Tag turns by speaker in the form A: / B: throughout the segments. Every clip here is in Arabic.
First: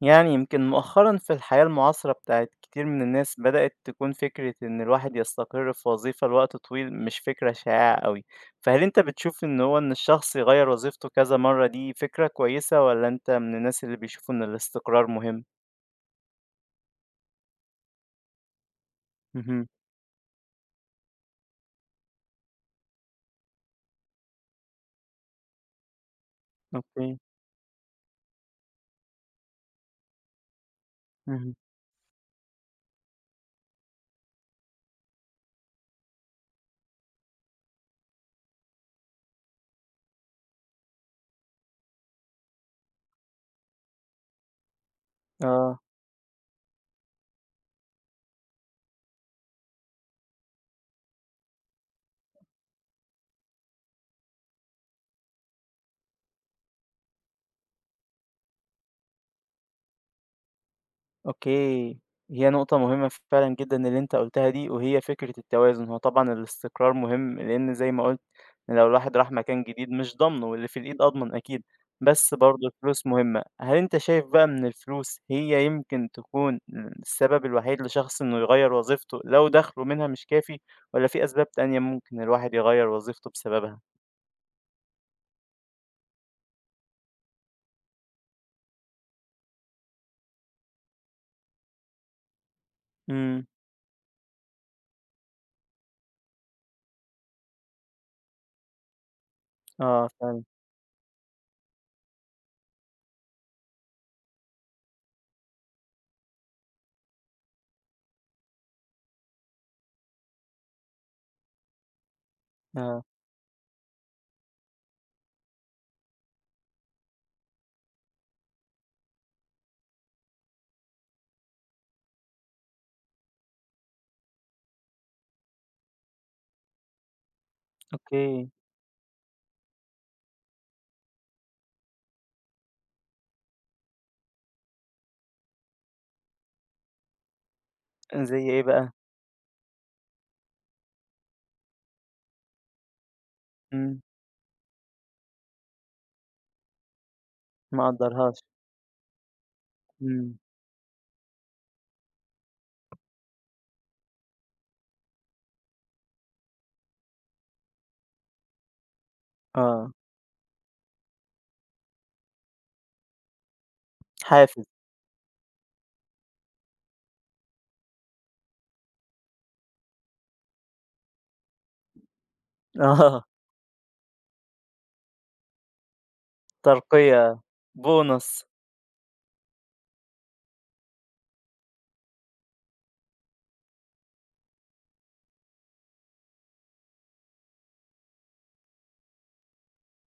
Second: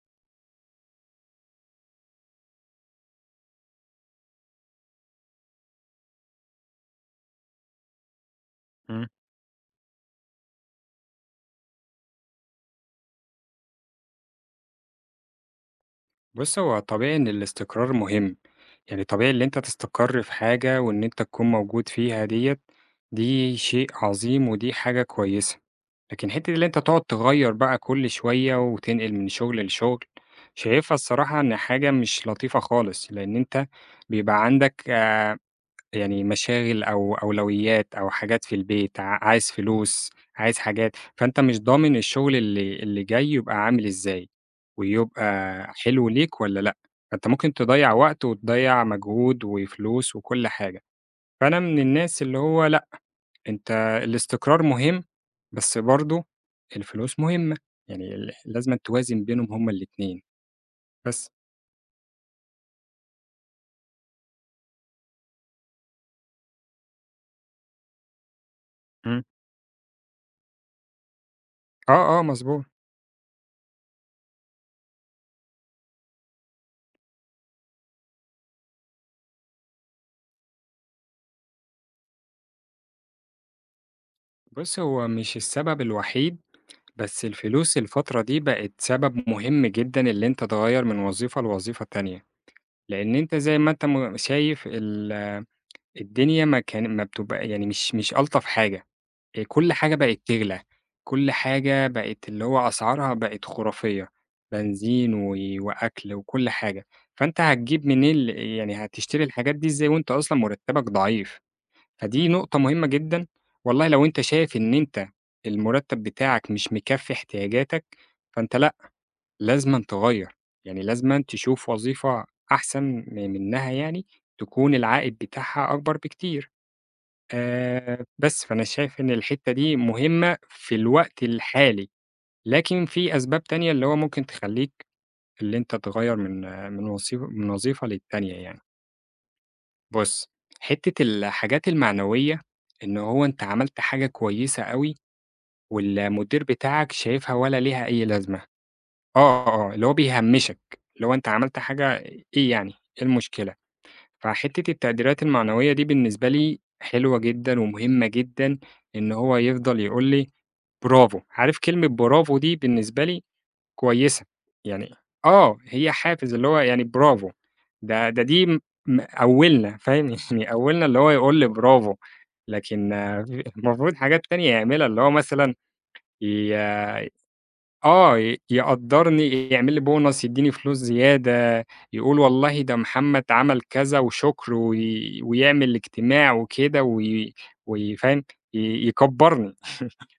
A: يعني يمكن مؤخرا في الحياة المعاصرة بتاعت كتير من الناس بدأت تكون فكرة إن الواحد يستقر في وظيفة لوقت طويل مش فكرة شائعة قوي. فهل أنت
B: إمم.
A: بتشوف إن الشخص يغير وظيفته كذا مرة دي فكرة كويسة، ولا أنت من الناس اللي بيشوفوا إن الاستقرار مهم؟
B: بُص، هو طبيعي إن الاستقرار مهم، يعني طبيعي اللي أنت
A: مهم.
B: تستقر في حاجة وإن أنت تكون موجود فيها ديّة، دي شيء عظيم ودي حاجة كويسة، لكن حتّة اللي أنت تقعد
A: أوكي.
B: تغيّر بقى كل شوية وتنقل من شغل لشغل، شايفها الصراحة
A: مهم.
B: إن حاجة مش لطيفة خالص، لإن أنت بيبقى عندك يعني مشاغل أو أولويات أو حاجات في البيت، عايز فلوس، عايز حاجات، فأنت مش ضامن الشغل اللي جاي يبقى عامل إزاي، ويبقى
A: آه.
B: حلو ليك والّا لأ، فأنت ممكن تضيّع وقت وتضيّع مجهود وفلوس وكل حاجة، فأنا من الناس اللي هو لأ، أنت الاستقرار مهم، بس برضه الفلوس مهمة، يعني لازمًا توازن بينهم هُم الاتنين، بس.
A: أوكي، هي نقطة مهمة فعلًا جدًا اللي أنت قُلتها دي، وهي فكرة التوازن، هو طبعًا الاستقرار مهم، لإن زي ما قُلت إن لو الواحد
B: إمم.
A: راح مكان جديد مش ضامنه، واللي في الإيد أضمن أكيد،
B: آه، آه،
A: بس
B: مضبوط.
A: برضه الفلوس مهمة. هل أنت شايف بقى إن الفلوس هي يمكن تكون السبب الوحيد لشخص إنه يغيّر وظيفته لو دخله منها مش كافي، والّا في أسباب تانية ممكن الواحد يغيّر وظيفته بسببها؟
B: بُص، هو مش السبب الوحيد بس الفلوس الفترة دي بقت سبب مهم جدًا اللي أنت تغيّر من وظيفة لوظيفة تانية، لإن أنت
A: إمم،
B: زي ما أنت شايف الدنيا ما بتبقى يعني مش ألطف حاجة، كل حاجة
A: آه
B: بقت
A: فعلًا،
B: تغلى، كل حاجة بقت اللي هو أسعارها بقت خرافية، بنزين وأكل وكل حاجة، فأنت هتجيب منين يعني هتشتري الحاجات دي إزاي وأنت أصلًا مرتبك ضعيف؟ فدي نقطة مهمة
A: آه،
B: جدًا، والله لو أنت شايف إن أنت المرتب بتاعك مش مكفّي احتياجاتك، فأنت لأ، لازمًا تغيّر، يعني لازمًا تشوف وظيفة أحسن منها يعني، تكون العائد بتاعها أكبر بكتير، بس
A: أوكي،
B: فأنا شايف إن الحتّة دي مهمة في الوقت الحالي، لكن في أسباب تانية اللي هو ممكن تخلّيك اللي أنت تغيّر من من وظيفة للتانية
A: زي
B: يعني.
A: إيه بقى؟
B: بُص، حتّة الحاجات المعنوية، إن هو أنت عملت
A: إمم،
B: حاجة كويسة أوي والمدير بتاعك شايفها ولا ليها
A: ما
B: أي
A: قدّرهاش،
B: لازمة، آه، آه، آه، اللي هو
A: إمم،
B: بيهمّشك، اللي هو أنت عملت حاجة إيه يعني، إيه المشكلة؟ فحتّة التقديرات المعنوية دي بالنسبة لي حلوة جدًا ومهمة جدًا، إن هو يفضل
A: آه،
B: يقول لي برافو، عارف كلمة برافو دي بالنسبة لي كويسة،
A: حافز.
B: يعني آه، هي حافز اللي هو يعني برافو، ده ده دي م مقوّلنا فاهم، يعني قوّلنا اللي هو يقول لي برافو، لكن آه،
A: آه،
B: المفروض حاجات تانية يعملها، اللي هو مثلًا ي
A: ترقية،
B: آه، ي
A: بونص،
B: يقدّرني، يعمل لي bonus، يدّيني فلوس زيادة، يقول والله ده محمد عمل كذا وشكر، ويعمل اجتماع وكده، وي وي فاهم، يكبّرني.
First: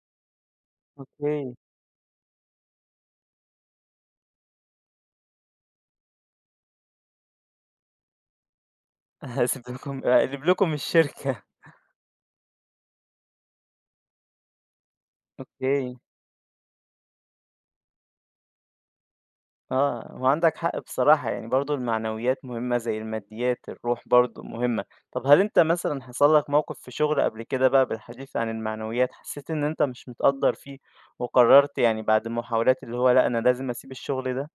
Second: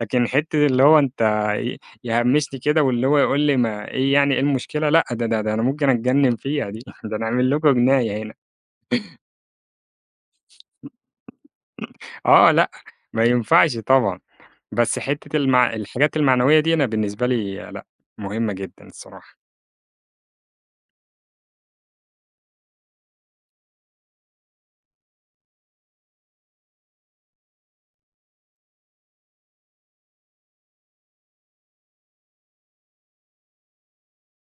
B: لكن حتّة اللي هو أنت
A: أوكي.
B: ي يهمّشني كده واللي هو يقول لي ما إيه يعني إيه المشكلة، لأ ده أنا ممكن أتجنّن فيها دي، ده أنا أعمل لكم جناية هنا.
A: هاسيب لكم أقلب لكم الشركة.
B: آه لأ، ما ينفعش طبعًا، بس حتّة
A: أوكي.
B: الحاجات المعنوية دي أنا بالنسبة لي لأ، مهمة جدًا الصراحة.
A: آه، هو عندك حق بصراحة، يعني برضه المعنويات مهمة زي الماديات، الروح برضه مهمة. طب هل أنت مثلًا حصل لك موقف في شغل قبل كده بقى، بالحديث عن المعنويات، حسيت إن أنت مش متقدّر فيه وقررت يعني بعد محاولات اللي هو لأ، أنا لازم أسيب الشغل ده؟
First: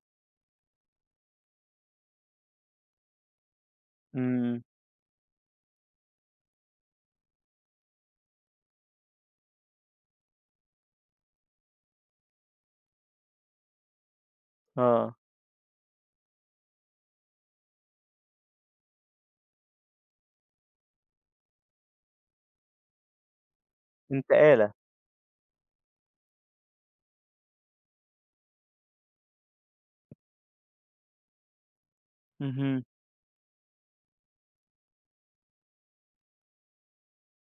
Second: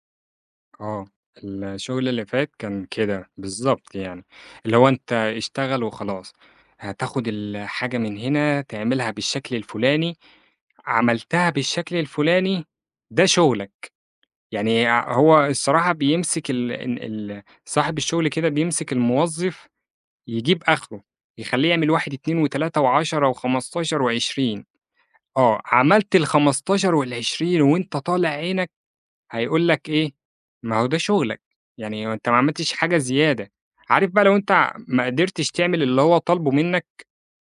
B: آه، الشغل اللي فات كان كده، بالضبط يعني،
A: إمم،
B: اللي هو أنت اشتغل وخلاص، هتاخد الحاجة من هنا تعملها بالشكل الفلاني، عملتها بالشكل الفلاني، ده شغلك. يعني
A: آه،
B: هو الصراحة بيمسك ال ال ال صاحب الشغل كده بيمسك الموظف يجيب آخره، يخلّيه يعمل 1، 2، و3، و10، و15، و20
A: انتقالة،
B: آه، عملت ال15 وال20 وأنت طالع عينك هيقول لك إيه، ما هو ده شغلك، يعني أنت ما عملتش
A: اهم،
B: حاجة زيادة. عارف بقى لو أنت ما قدرتش تعمل اللي هو طالبه منك،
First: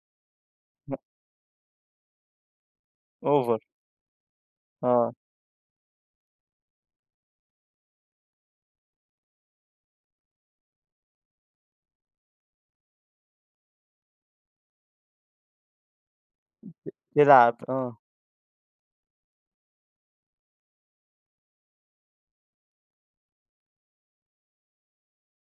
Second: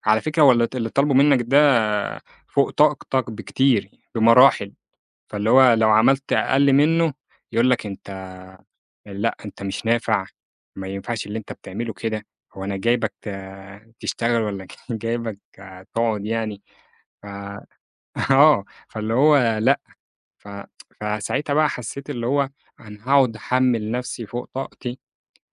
B: على فكرة هو اللي
A: لأ،
B: طالبه منك ده فوق طاقتك
A: over،
B: بكتير، بمراحل.
A: آه،
B: فاللي هو لو عملت أقل منّه يقول لك أنت لأ، أنت مش نافع، ما ينفعش اللي أنت بتعمله كده، هو أنا جايبك تشتغل والّا جايبك تقعد يعني، ف
A: تلعب، آه،
B: آه، فاللي هو لأ، ف فساعتها بقى حسّيت اللي هو أنا هاقعد أحمّل نفسي فوق طاقتي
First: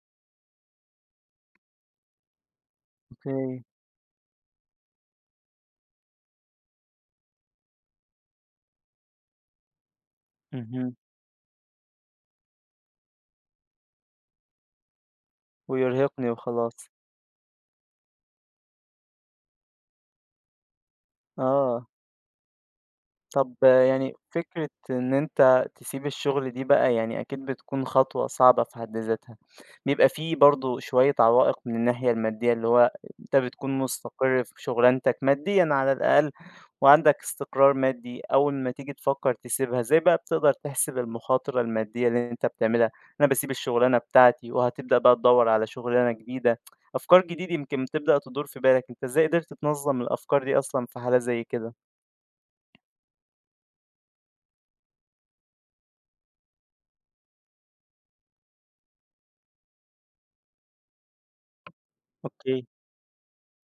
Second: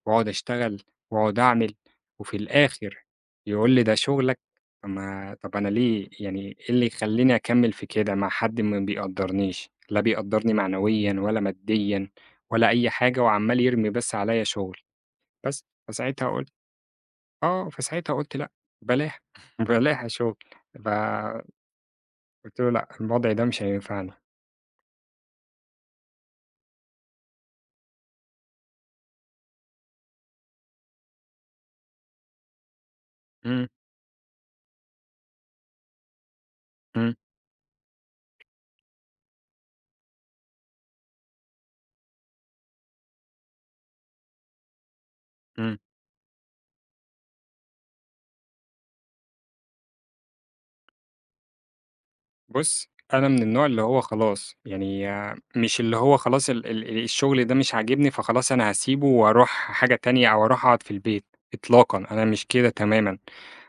B: وأقعد أشتغل وأقعد أعمل، وفي الآخر
A: أوكي،
B: يقول لي ده شغلك، طب ما طب أنا ليه يعني إيه اللي يخلّيني أكمّل في كده مع حد ما بيقدّرنيش، لا بيقدّرني
A: اهم،
B: معنويًا ولا ماديًا ولا أي حاجة وعمّال يرمي بس عليّا شغل، بس. فساعتها
A: ويرهقني
B: قُلت
A: وخلاص.
B: آه، فساعتها قُلت لأ، بلاها بلاها شغل، فقُلت
A: آه،
B: له: "لأ، الوضع ده
A: طب
B: مش هينفعني."
A: يعني فكرة إن أنت تسيب الشغل دي بقى يعني أكيد بتكون خطوة صعبة في حد ذاتها، بيبقى في برضه شوية عوائق من الناحية المادية، اللي هو أنت
B: إمم،
A: بتكون مستقر في شغلانتك ماديًا على الأقل،
B: إمم،
A: وعندك استقرار مادي. أول ما تيجي تفكر تسيبها، إزاي بقى بتقدر تحسب المخاطرة المادية اللي أنت بتعملها؟ أنا باسيب الشغلانة بتاعتي وهتبدأ بقى تدوّر على
B: إمم.
A: شغلانة جديدة، أفكار جديدة يمكن بتبدأ تدور في بالك، أنت إزاي قدرت تنظم الأفكار دي أصلًا في حالة زي كده؟
B: بُص، أنا من النوع اللي هو خلاص، يعني آه، مش اللي هو خلاص ال ال الشغل ده مش عاجبني فخلاص أنا هاسيبه وأروح حاجة تانية أو أروح أقعد في البيت، إطلاقًا، أنا مش
A: أوكي.
B: كده تمامًا.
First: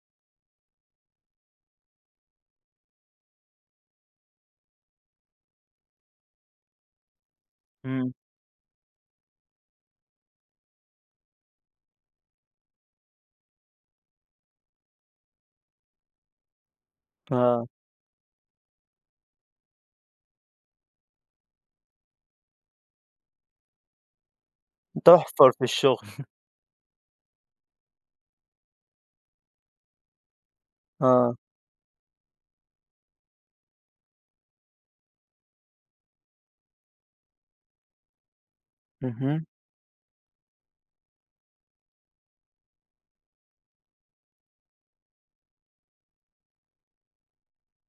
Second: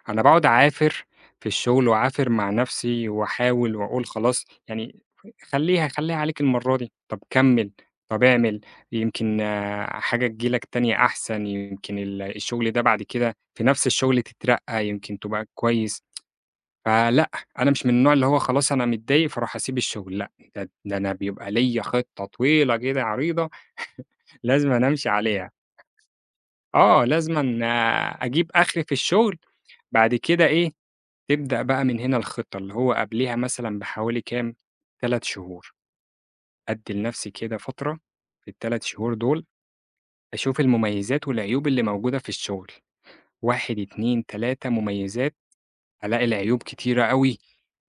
B: أنا باقعد أعافر في الشغل وأعافر مع نفسي وأحاول وأقول خلاص يعني خلّيها، خلّيها عليك المرّة دي، طب كمّل،
A: إمم،
B: طب اعمل، يمكن آه، حاجة تيجي لك تانية أحسن، يمكن الشغل ده بعد كده في نفس الشغل تترقّى، يمكن تبقى كويس. فلأ،
A: آه،
B: أنا مش من النوع اللي هو خلاص أنا متضايق فاروح أسيب الشغل، لأ، ده أنا بيبقى ليّا خطة طويلة كده عريضة لازمًا أمشي عليها،
A: تُحفر في الشغل،
B: آه، لازمًا أجيب آخري في الشغل، بعد كده إيه،
A: آه،
B: تبدأ بقى من هنا الخطة، اللي هو قبليها مثلًا بحوالي كام، 3 شهور، أدّي لنفسي كده فترة في ال3 شهور دول
A: اهم،
B: أشوف المميزات والعيوب اللي موجودة في الشغل، 1، 2، 3 مميزات ألاقي العيوب كتيرة أوي،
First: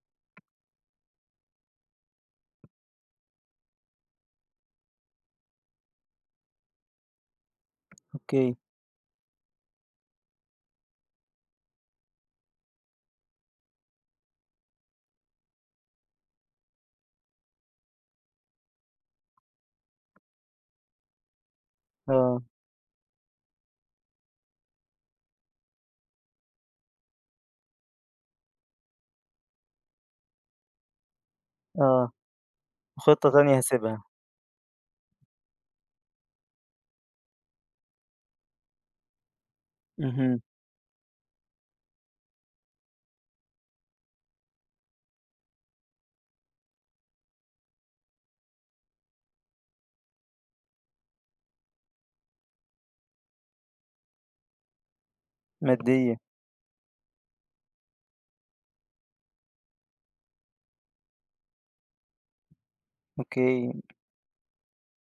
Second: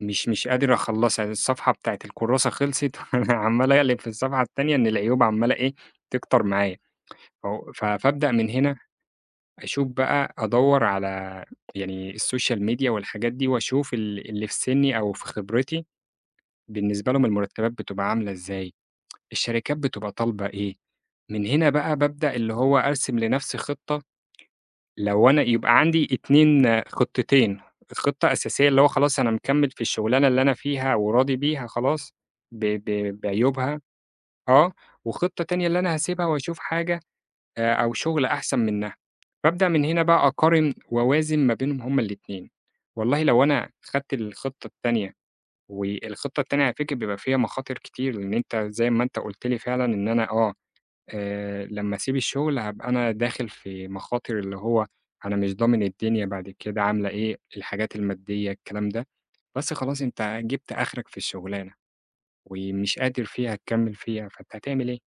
B: مش قادر أخلّصها، يعني الصفحة بتاعة الكُرّاسة خلصت وأنا عمّال أقلب في الصفحة التانية إن العيوب عمّالة إيه، تكتر معايا، أو فابدأ من
A: أوكي،
B: هنا أشوف بقى أدوّر على يعني الSocial media والحاجات دي وأشوف اللي في سِنّي أو في خبرتي بالنسبة لهم المرتبات بتبقى عاملة إزاي، الشركات بتبقى طالبة إيه، من هنا بقى بابدأ
A: آه،
B: اللي هو أرسم لنفسي خطة لو أنا يبقى عندي 2 خطتين، خطة أساسية اللي هو خلاص أنا مكمّل في الشغلانة اللي أنا فيها وراضي بيها
A: آه،
B: خلاص ب ب
A: خطة تانية
B: بعيوبها
A: هاسيبها،
B: آه، وخطة تانية اللي أنا هاسيبها وأشوف حاجة أو شغل أحسن منها، فابدأ من هنا بقى
A: اهم،
B: أقارن وأوازن ما بينهم هُم الاتنين، والله لو أنا خدت الخطة التانية والخطة التانية على فكرة بيبقى فيها مخاطر كتير، لإن أنت زي ما أنت قُلت لي فعلًا إن أنا آه، لمّا أسيب الشغل هابقى أنا داخل في مخاطر اللي هو أنا مش ضامن
A: مادية،
B: الدنيا بعد كده عاملة إيه، الحاجات المادية الكلام ده، بس خلاص أنت جِبت آخرك في الشغلانة ومش قادر فيها
A: أوكي،
B: تكمّل فيها، فأنت هتعمل إيه؟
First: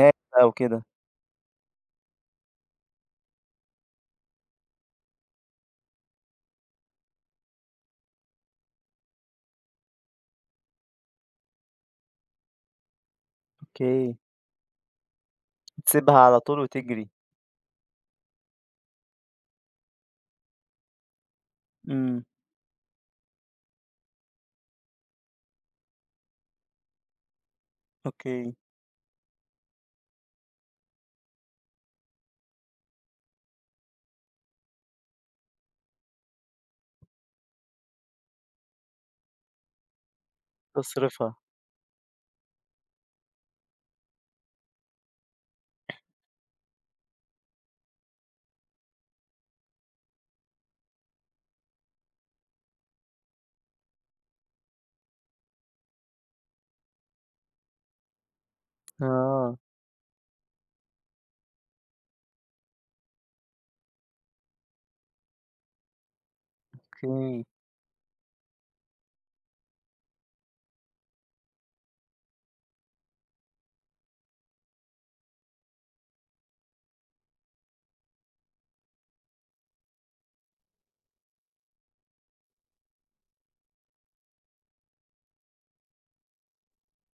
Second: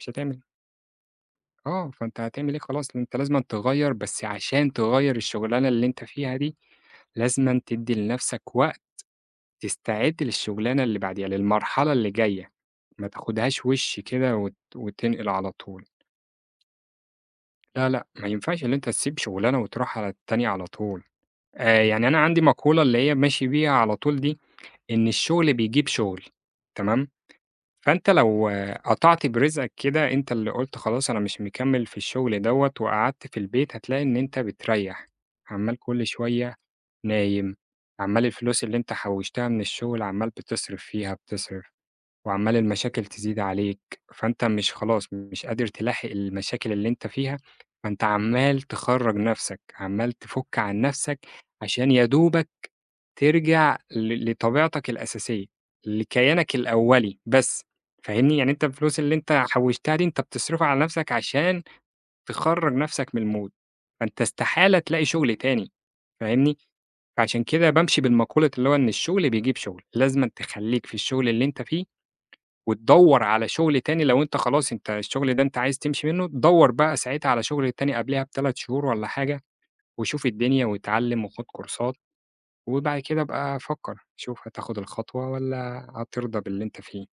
B: مش هتعمل
A: بقى وكده،
B: آه، فأنت هتعمل إيه خلاص أنت لازمًا تغيّر، بس عشان تغيّر الشغلانة اللي أنت فيها دي لازمًا تدّي لنفْسك وقت تستعد للشغلانة اللي بعديها، للمرحلة اللي جاية، ما تاخدهاش وِش
A: أوكي،
B: كده وتنقل على طول.
A: تسيبها على طول وتجري،
B: لا، لأ، ما ينفعش اللي أنت تسيب شغلانة وتروح على التانية على طول. يعني أنا
A: إمم،
B: عندي مقولة اللي هي ماشي بيها على طول دي، إن الشغل بيجيب شغل، تمام؟ فأنت لو
A: أوكي،
B: آه، قطعت برزقك كده، أنت اللي قُلت خلاص أنا مش مكمّل في الشغل دوّة وقعدت في البيت، هتلاقي إن أنت بتريّح، عمّال كل شوية نايم، عمّال الفلوس اللي أنت حوّشتها من الشغل عمّال بتصرف فيها،
A: تصريفها،
B: بتصرف. وعمّال المشاكل تزيد عليك، فأنت مش خلاص مش قادر تلاحق المشاكل اللي أنت فيها، فأنت عمّال تخرّج نَفْسك، عمّال تفُك عن نَفْسك عشان يا دوبك ترجع لطبيعتك الأساسية، لكيانك الأولي بس، فاهمني؟ يعني أنت الفلوس اللي أنت
A: آه،
B: حوّشتها دي أنت بتصرفها على نَفْسك عشان تخرّج نَفْسك من الmood، فأنت استحالة تلاقي شُغل تاني، فاهمني؟ فعشان
A: أوكي.
B: كده بامشي بالمقولة اللي هو إن الشُغل بيجيب شُغل، لازمًا تخلّيك في الشُغل اللي أنت فيه وتدوّر على شغل تاني لو أنت خلاص أنت الشغل ده أنت عايز تمشي منه، دوّر بقى ساعتها على شغل تاني قبلها ب3 شهور والّا حاجة، وشوف الدنيا واتعلّم وخُد كورسات، وبعد كده ابقى فكّر، شوف هتاخد الخطوة والّا هترضى باللي أنت فيه.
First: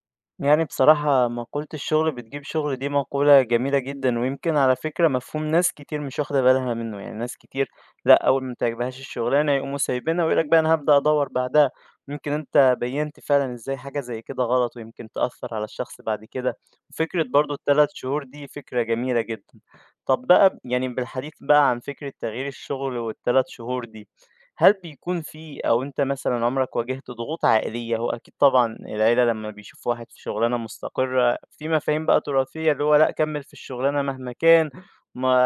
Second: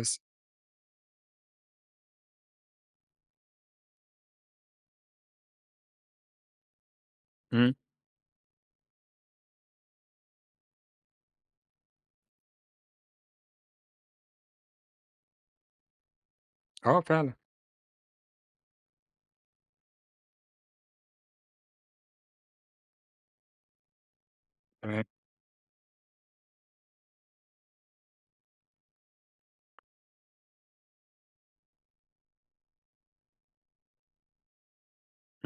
B: بس.
A: يعني بصراحة مقولة الشغل بتجيب شغل دي مقولة جميلة جدًا، ويمكن على فكرة مفهوم ناس كتير مش واخدة بالها منه. يعني ناس كتير
B: إمم.
A: لأ، أول ما تعجبهاش الشغلانة يقوموا سايبينها ويقول لك بقى أنا هابدأ أدوّر بعدها. يمكن أنت بيّنت فعلًا إزاي حاجة زي كده غلط ويمكن تأثّر على الشخص بعد كده،
B: آه
A: وفكرة
B: فعلًا.
A: برضه ال3 شهور دي فكرة جميلة جدًا. طب بقى يعني بالحديث بقى عن فكرة تغيير الشغل وال3 شهور دي، هل
B: تمام.
A: بيكون في، أو أنت مثلًا عمرك واجهت ضغوط عائلية؟ هو أكيد طبعًا العيلة لمّا بيشوفوا واحد في شغلانة مستقرة، في مفاهيم بقى تراثية اللي هو لأ كمّل في الشغلانة مهما كان،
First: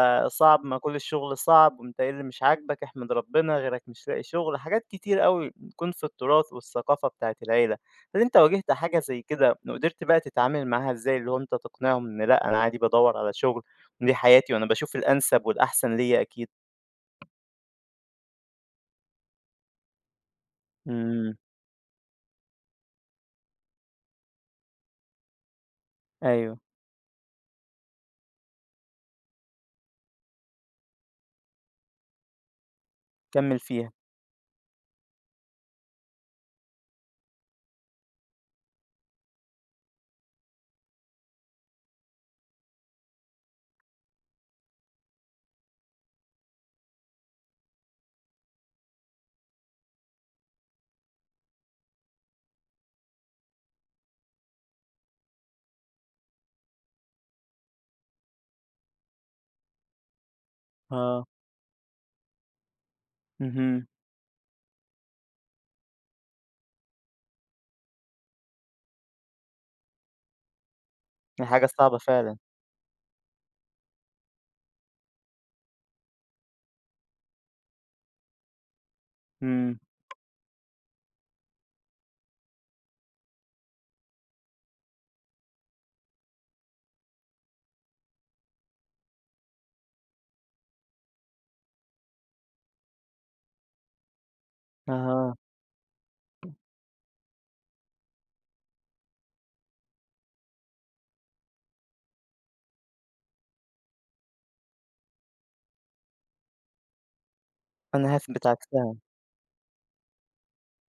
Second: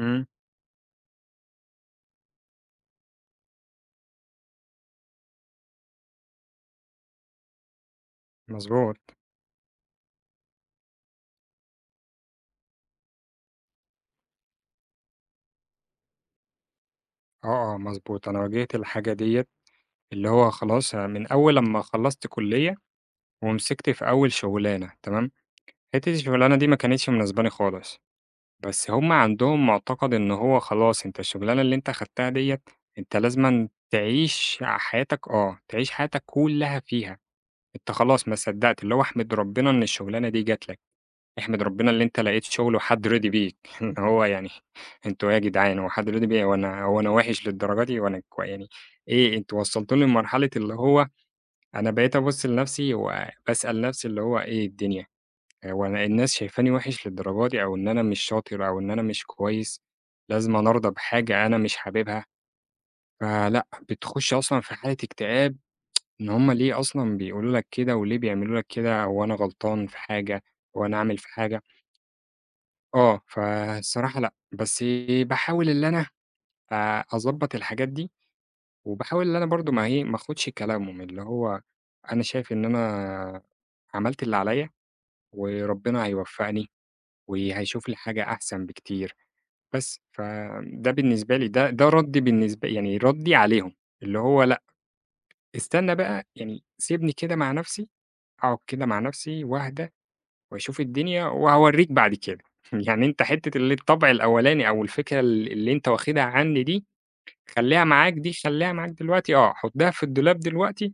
B: إمم.
A: صعب ما كل الشغل صعب، وأنت إيه اللي مش عاجبك، احمد ربنا غيرك مش لاقي شغل، حاجات كتير أوي بتكون في التراث والثقافة بتاعة العيلة. هل أنت واجهت
B: مضبوط.
A: حاجة زي كده وقدرت بقى تتعامل معاها إزاي؟ اللي هو أنت تقنعهم إن لأ أنا عادي بادوّر على شغل، ودي حياتي وأنا باشوف الأنسب والأحسن ليّا أكيد.
B: آه، آه مضبوط. أنا واجهت الحاجة ديّة، اللي هو خلاص من
A: إمم،
B: أول لمّا خلّصت كُلّية ومسكت في أول شغلانة تمام، حتّة الشغلانة
A: أيوه،
B: دي ما كانتش مناسباني خالص. بس هم عندهم معتقد إن هو خلاص أنت الشغلانة اللي أنت أخدتها ديّة، أنت
A: كمّل
B: لازمًا
A: فيها.
B: تعيش حياتك آه، تعيش حياتك كلّها فيها، أنت خلاص ما صدّقت، اللي هو احمد ربنا إن الشغلانة دي جات لك، احمد ربنا اللي أنت لقيت شغل وحد رضي بيك، إن هو يعني أنتم إيه يا جدعان هو حد رضي بيّا، هو أنا وِحِش للدرجة دي، هو أنا كو يعني إيه أنتم وصّلتوني لمرحلة اللي هو أنا بقيت أبُص لنفسي وباسأل نفسي اللي هو إيه الدنيا هو أنا الناس شايفاني وِحِش للدرجة دي أو إن أنا مش شاطر أو إن أنا مش كويس، لازمًا أرضى
A: آه،
B: بحاجة أنا مش حاببها، فلأ،
A: اهم.
B: بتخُش أصلًا في حالة اكتئاب إن هم ليه أصلًا بيقولوا لك كده وليه بيعملوا لك كده، هو أنا غلطان في حاجة، هو أنا أعمل في
A: دي
B: حاجة؟
A: حاجة صعبة فعلًا.
B: آه، فالصراحة لأ، بس باحاول اللي أنا أضبّط الحاجات دي وباحاول اللي أنا برضه
A: إمم،
B: ما آخُدش كلامهم، اللي هو أنا شايف إن أنا عملت اللي عليّا وربنا هيوفّقني وهيشوف لي حاجة أحسن بكتير. بس، فده بالنسبة لي ده ردّي بالنسبة يعني ردّي عليهم، اللي هو لأ،
A: أها.
B: استنى بقى يعني سيبني كده مع نفسي، أقعد كده مع نفسي وأهدى وأشوف الدنيا وهاورّيك بعد كده. يعني أنت حتّة الطبع الأولاني أو الفكرة اللي أنت واخدها عني دي، خلّيها معاك
A: أنا
B: دي،
A: هاثبت
B: خلّيها معاك
A: عكسها،
B: دلوقتي آه، حُطّها في الدولاب دلوقتي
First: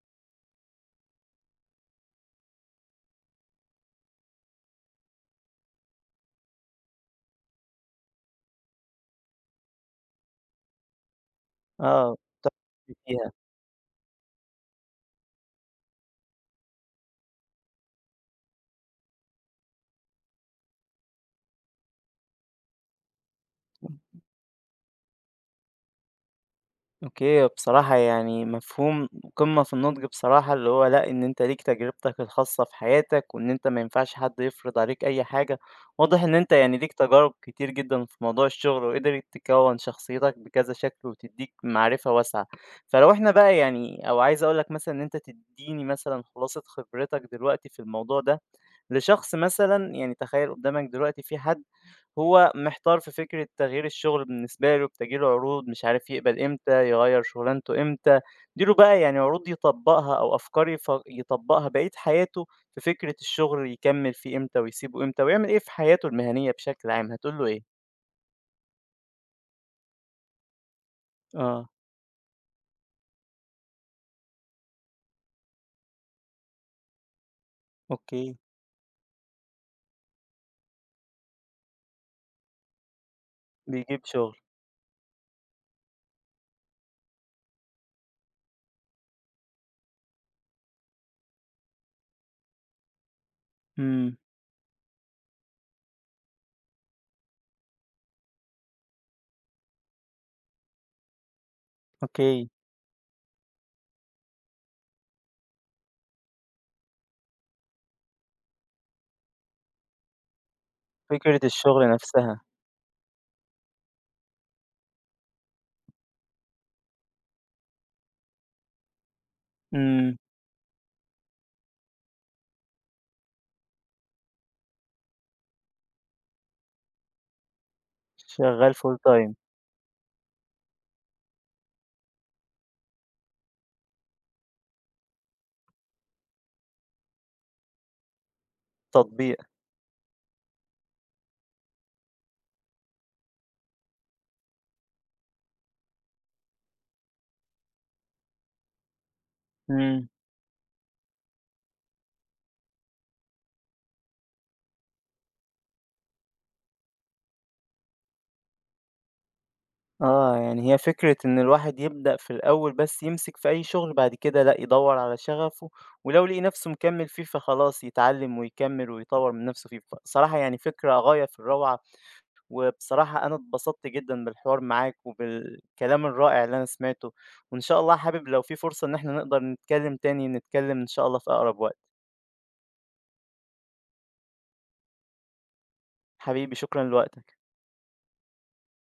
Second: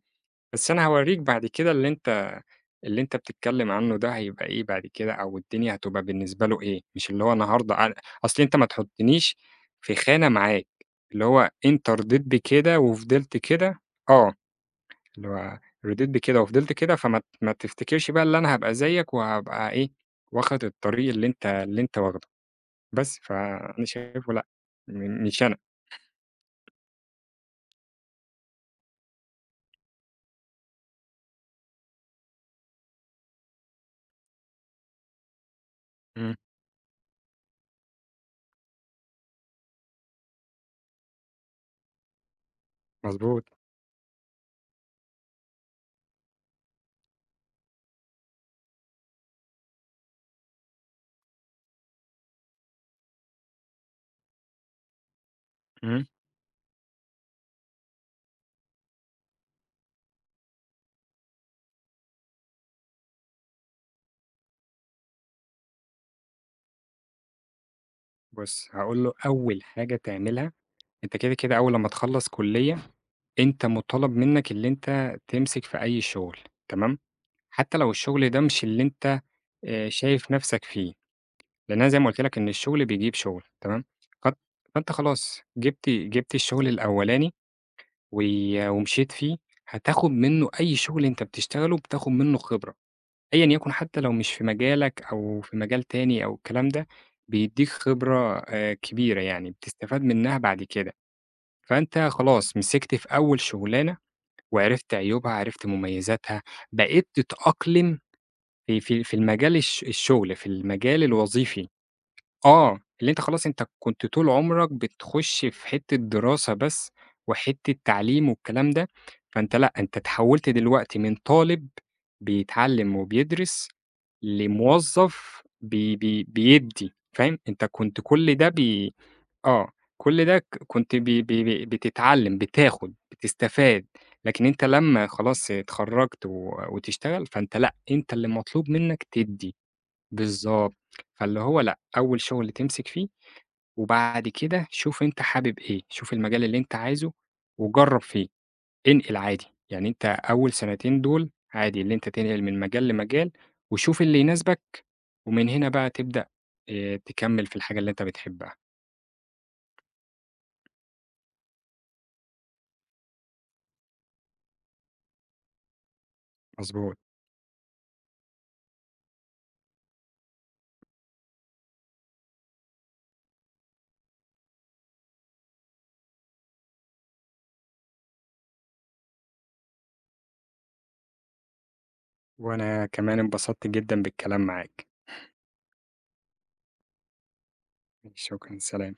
B: بس أنا هاورّيك بعد كده اللي أنت بتتكلّم عنّه ده هيبقى إيه بعد كده أو الدنيا هتبقى بالنسبة له إيه، مش اللي هو النهارده أنا أصل أنت ما تحُطّنيش في خانة معاك، اللي هو أنت
A: آه،
B: رضيت بكده
A: تحفظي فيها.
B: وفضلت كده آه، اللي هو رضيت بكده وفضلت كده فما ت ما تفتكرش بقى اللي أنا هابقى زيّك وهابقى إيه، واخد الطريق اللي أنت واخده، بس. فأنا شايفه لأ، مش أنا.
A: أوكي، بصراحة يعني مفهوم قمة في النضج بصراحة، اللي هو لأ، إن أنت ليك تجربتك الخاصة في حياتك، وإن أنت ما ينفعش حد يفرض عليك أي حاجة. واضح
B: إمم،
A: إن أنت يعني ليك تجارب كتير جدًا في موضوع الشغل، وقدرت تكوّن شخصيتك بكذا شكل وتدّيك معرفة واسعة. فلو إحنا
B: مضبوط.
A: بقى يعني، أو عايز أقول لك مثلًا إن أنت تدّيني مثلًا خلاصة خبرتك دلوقتي في الموضوع ده، لشخص مثلًا، يعني تخيّل قدّامك دلوقتي في حد هو محتار في فكرة تغيير الشغل بالنسبة له، بتجِه له عروض مش
B: إمم،
A: عارف يقبل إمتى، يغيّر شغلانته إمتى، تيجي له بقى يعني عروض يطبّقها أو أفكار يطبّقها بقية حياته في فكرة الشغل يكمّل فيه إمتى ويسيبه إمتى ويعمل إيه في حياته المهنية بشكل عام، هتقول له إيه؟
B: بُص هاقول له أول حاجة تعملها أنت كده، كده
A: آه،
B: أول لمّا تخلّص كُلّية، أنت مُطالب منّك اللي أنت تمسك في أي شُغل تمام، حتى لو الشُغل
A: أوكي.
B: ده مش اللي أنت شايف نَفْسك فيه، لإن أنا زي ما قُلت لك إن الشُغل بيجيب شُغل تمام،
A: بيجيب
B: فأن
A: شغل.
B: فأنت خلاص جِبت الشُغل الأولاني و ومشيت فيه، هتاخُد منّه أي شُغل أنت بتشتغله بتاخُد منّه خبرة، أيًا يكُن حتى لو
A: إمم،
B: مش في مجالك أو في مجال تاني أو الكلام ده، بيدّيك خبرة كبيرة يعني بتستفاد منّها بعد كده. فأنت
A: أوكي.
B: خلاص مسكت في أول شغلانة وعرفت عيوبها، عرفت مميزاتها، بقيت تتأقلم في المجال الشغل، في المجال
A: فكرة
B: الوظيفي.
A: الشغل نفسها.
B: آه، اللي أنت خلاص أنت كنت طول عمرك بتخش في حتة دراسة بس وحتة تعليم والكلام ده، فأنت لأ، أنت
A: إمم.
B: اتحولت دلوقتي من طالب بيتعلم وبيدرس لموظف بي بي بيدّي، فاهم؟ أنت كنت كل ده
A: شغّال full time،
B: آه، كل ده كنت ب ب ب بتتعلّم، بتاخُد، بتستفاد، لكن أنت لمّا خلاص اتخرّجت وتشتغل، فأنت لأ، أنت اللي مطلوب منّك
A: تطبيق.
B: تدّي، بالضبط، فاللي هو لأ، أول شُغل تمسك فيه، وبعد كده شوف أنت حابب إيه، شوف المجال اللي أنت عايزه وجرّب فيه، انقل عادي، يعني أنت
A: إمم.
B: أول سنتين دول عادي اللي أنت تنقل من مجال لمجال، وشوف اللي يناسبك، ومن هنا بقى تبدأ تكمّل في الحاجة اللي أنت بتحبها،
A: آه، يعني هي فكرة إن الواحد يبدأ في الأول بس يمسك في أي شغل، بعد كده لأ، يدوّر على شغفه، ولو لقي نفسه
B: مضبوط.
A: مكمّل فيه فخلاص يتعلّم ويكمّل ويطوّر من نفسه فيه. بصراحة يعني فكرة غاية في الروعة، وبصراحة أنا اتبسطت جدًا بالحوار معاك وبالكلام الرائع اللي أنا سمعته، وإن شاء الله حابب لو في فرصة إن إحنا نقدر نتكلّم تاني، نتكلّم إن شاء الله في أقرب وقت.
B: وأنا كمان انبسطت جدًا بالكلام معاك.
A: حبيبي شكرًا لوقتك.
B: شكرًا، سلام.